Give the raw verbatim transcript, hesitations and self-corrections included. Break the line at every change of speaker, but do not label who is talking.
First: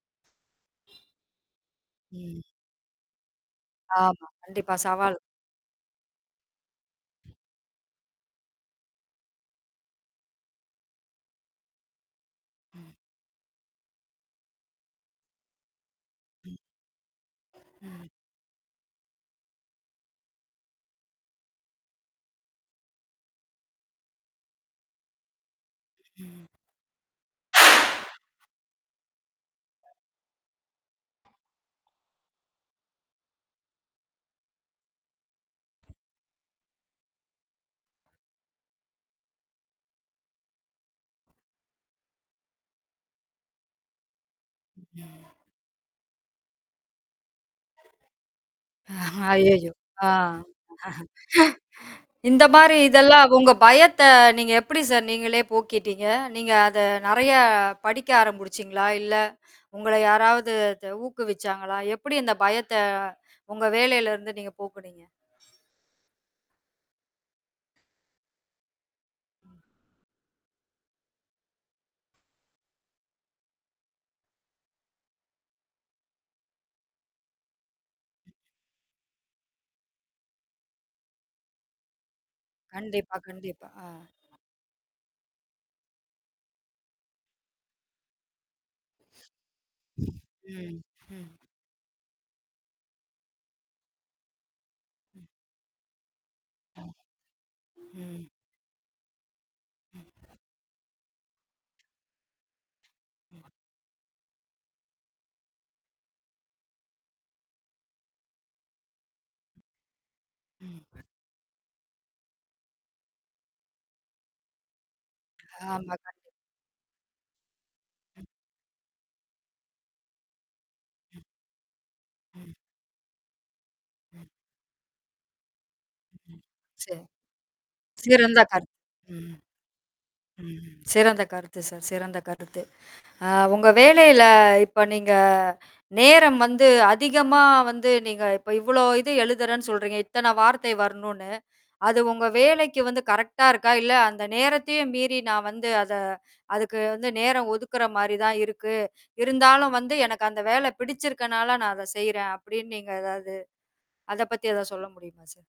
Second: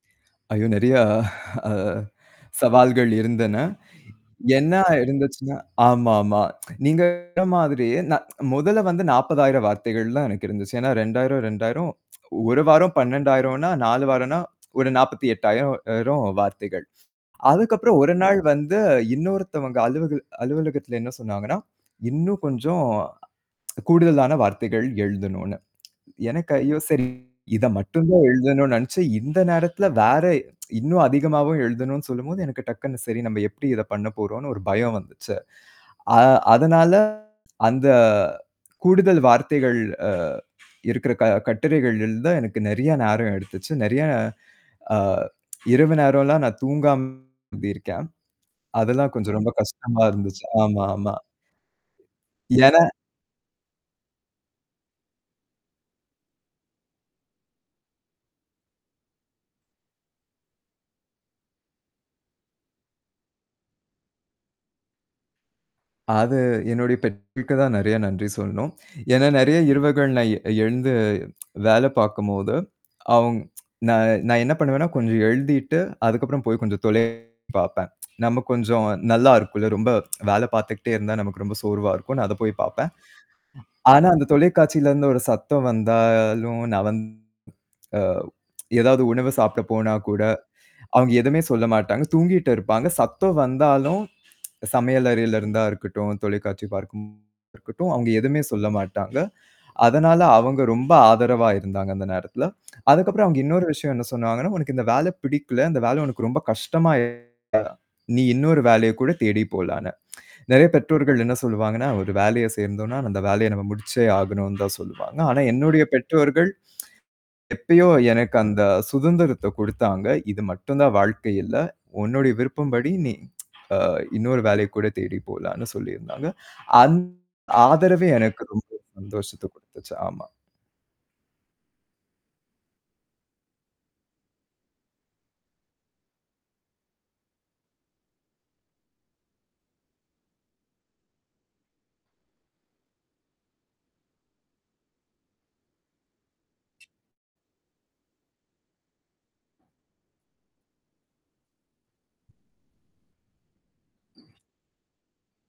அய்யோ நெறையா அ
ம்.
சவால்கள் இருந்தன.
ஆமா, கண்டிப்பா.
என்னா
சவால்.
இருந்துச்சுன்னா, ஆமாமா. நீங்க சொன்ன மாதிரியே, நான் மொதல்ல வந்து நாற்பதாயிரம் வார்த்தைகள்ன்னு தான் எனக்கு இருந்துச்சு. ஏன்னா ரெண்டாயிரம், ரெண்டாயிரம், ஒரு
ம்.
வாரம் பன்னெண்டாயிரம்ன்னா நாலு வாரம்னா ஒரு நாற்பத்தி எட்டாயிரம் ஆயிரம்
ம்,
வார்த்தைகள். அதுக்கப்புறம்
ம்.
ஒரு நாள் வந்து இன்னொருத்தவங்க அலுவகல் அலுவலகத்தில என்ன சொன்னாங்கன்னா, இன்னும் கொஞ்சம் கூடுதலான வார்த்தைகள் எழுதணும்ன்னு.
ம்.
எனக்கு ஐயோ! சரி இதை மட்டும்தான் எழுதணும்னு நெனைச்சு, இந்த நேரத்துல வேற இன்னும் அதிகமாவும் எழுதணும்ன்னு சொல்லும்போது, எனக்கு டக்குன்னு, சரி நம்ப எப்படி இதைப் பண்ணப்போறோம்ன்னு ஒரு பயம் வந்துச்சு. அ அதனால அந்த கூடுதல் வார்த்தைகள் அ இருக்கிற க கட்டுரைகள் எழுத எனக்கு நெறைய நேரம் எடுத்துச்சு. நெறைய அ இரவு நேரம்ல்லாம் நான் தூங்காம எழுதியிருக்கேன். அதெல்லாம் கொஞ்சம் ரொம்ப
அய்யய்யோ!
கஷ்டமா
ஆ
இருந்துச்சு. ஆமா, ஆமா.
இந்த மாரி
ஏன்னா
இதெல்லாம் உங்க பயத்தை நீங்க எப்படி சார் நீங்களே போக்கீட்டீங்க? நீங்க அதை நெறைய படிக்க ஆரம்புடுச்சீங்களா? இல்ல, உங்களை யாராவது இது ஊக்குவிச்சாங்களா? எப்படி அந்த பயத்தை உங்க வேலையிலருந்து நீங்க போக்குனீங்க?
அது என்னுடைய பெற்றோருக்குதான் நெறைய நன்றி சொல்லணும். ஏன்னா நெறைய இரவுகள் நான் எ எழுந்து வேலை பார்க்கும்போது, அவுங் நான் நான் என்ன பண்ணுவேன்னா, கொஞ்சம் எழுதிட்டு அதுக்கப்புறம் போய் கொஞ்சம் தொலை பார்ப்பேன். நமக்கு கொஞ்சம் நல்லா இருக்கும்ல்ல. ரொம்ப வேலை பார்த்துகிட்டே இருந்தா நமக்கு ரொம்ப சோர்வா இருக்கும்ன்னு நான் அதைப் போய்ப் பார்ப்பேன்.
கண்டிப்பா, கண்டிப்பா. அ
ஆனா அந்தத் தொலைக்காட்சியிலருந்து ஒரு சத்தம் வந்தாலும், நான் வந்து அ எதாவது உணவு சாப்பிட போனாக்கூட,
ம்.
அவுங்க
ம்.
எதுவுமே சொல்லமாட்டாங்க. தூங்கிட்டு இருப்பாங்க. சத்தம் வந்தாலும் சமையல்
ம்.
அறையில இருந்தா இருக்கட்டும், தொலைக்காட்சி
ம்.
பார்க்கும் இருக்கட்டும், அவுங்க
ம்.
எதுவுமே சொல்லமாட்டாங்க. அதனால
ம்.
அவங்க ரொம்ப ஆதரவா இருந்தாங்க அந்த நேரத்துல. அதுக்கப்புறம் அவங்க
ம்.
இன்னொரு விஷயம் என்ன சொன்னாங்கன்னா, "உனக்கு இந்த வேலை பிடிக்கலை. இந்த வேலை உனக்கு ரொம்ப கஷ்டமா இருக்கு நீ இன்னொரு வேலையைக்கூட தேடிப் போலாம்ன்னு." நெறைய
ம்.
பெற்றோர்கள் என்ன சொல்லுவாங்கன்னா "ஒரு வேலையைச் சேர்ந்தோம்னா, அந்த வேலையை நம்ம முடிச்சே ஆகணும்னுதான்" சொல்லுவாங்க. ஆனா என்னுடைய
ஆமா. கண்டிப்
பெற்றோர்கள், எப்பயோ
ம்.
எனக்கு அந்தச் சுதந்திரத்தை குடுத்தாங்க. இது மட்டும்தான்
ம்.
வாழ்க்கை இல்ல. உன்னுடைய
ம்.
விருப்பம்படி நீ அ
ம்.
இன்னொரு வேலையைக்கூட தேடிப் போலாம்னு சொல்லியிருந்தாங்க.
ம்.
அந்
சரி.
ஆதரவே
சிறந்த
எனக்கு ரொம்ப
கருத் ம்.
சந்தோஷத்தை குடுத்துச்சு. ஆமா.
ம். சிறந்த கருத்து சார். சிறந்த கருத்து. அ உங்க வேலையில, இப்ப நீங்க நேரம் வந்து அதிகமா வந்து நீங்க இப்போ இவ்வளோ இது எழுதுறேன்னு சொல்றீங்க. இத்தனை வார்த்தை வரணும்ன்னு. அது உங்க வேலைக்கு வந்து கரெக்ட்டா இருக்கா? "இல்ல, அந்த நேரத்தையும் மீறி நான் வந்து அத அதுக்கு வந்து நேரம் ஒதுக்குற மாரி தான் இருக்கு. இருந்தாலும் வந்து எனக்கு அந்த வேலை பிடிச்சிருக்கனால நான் அதை செய்றேன்." அப்படின்னு நீங்க எதாவது அத பத்தி எதாவது சொல்ல முடியுமா சார்?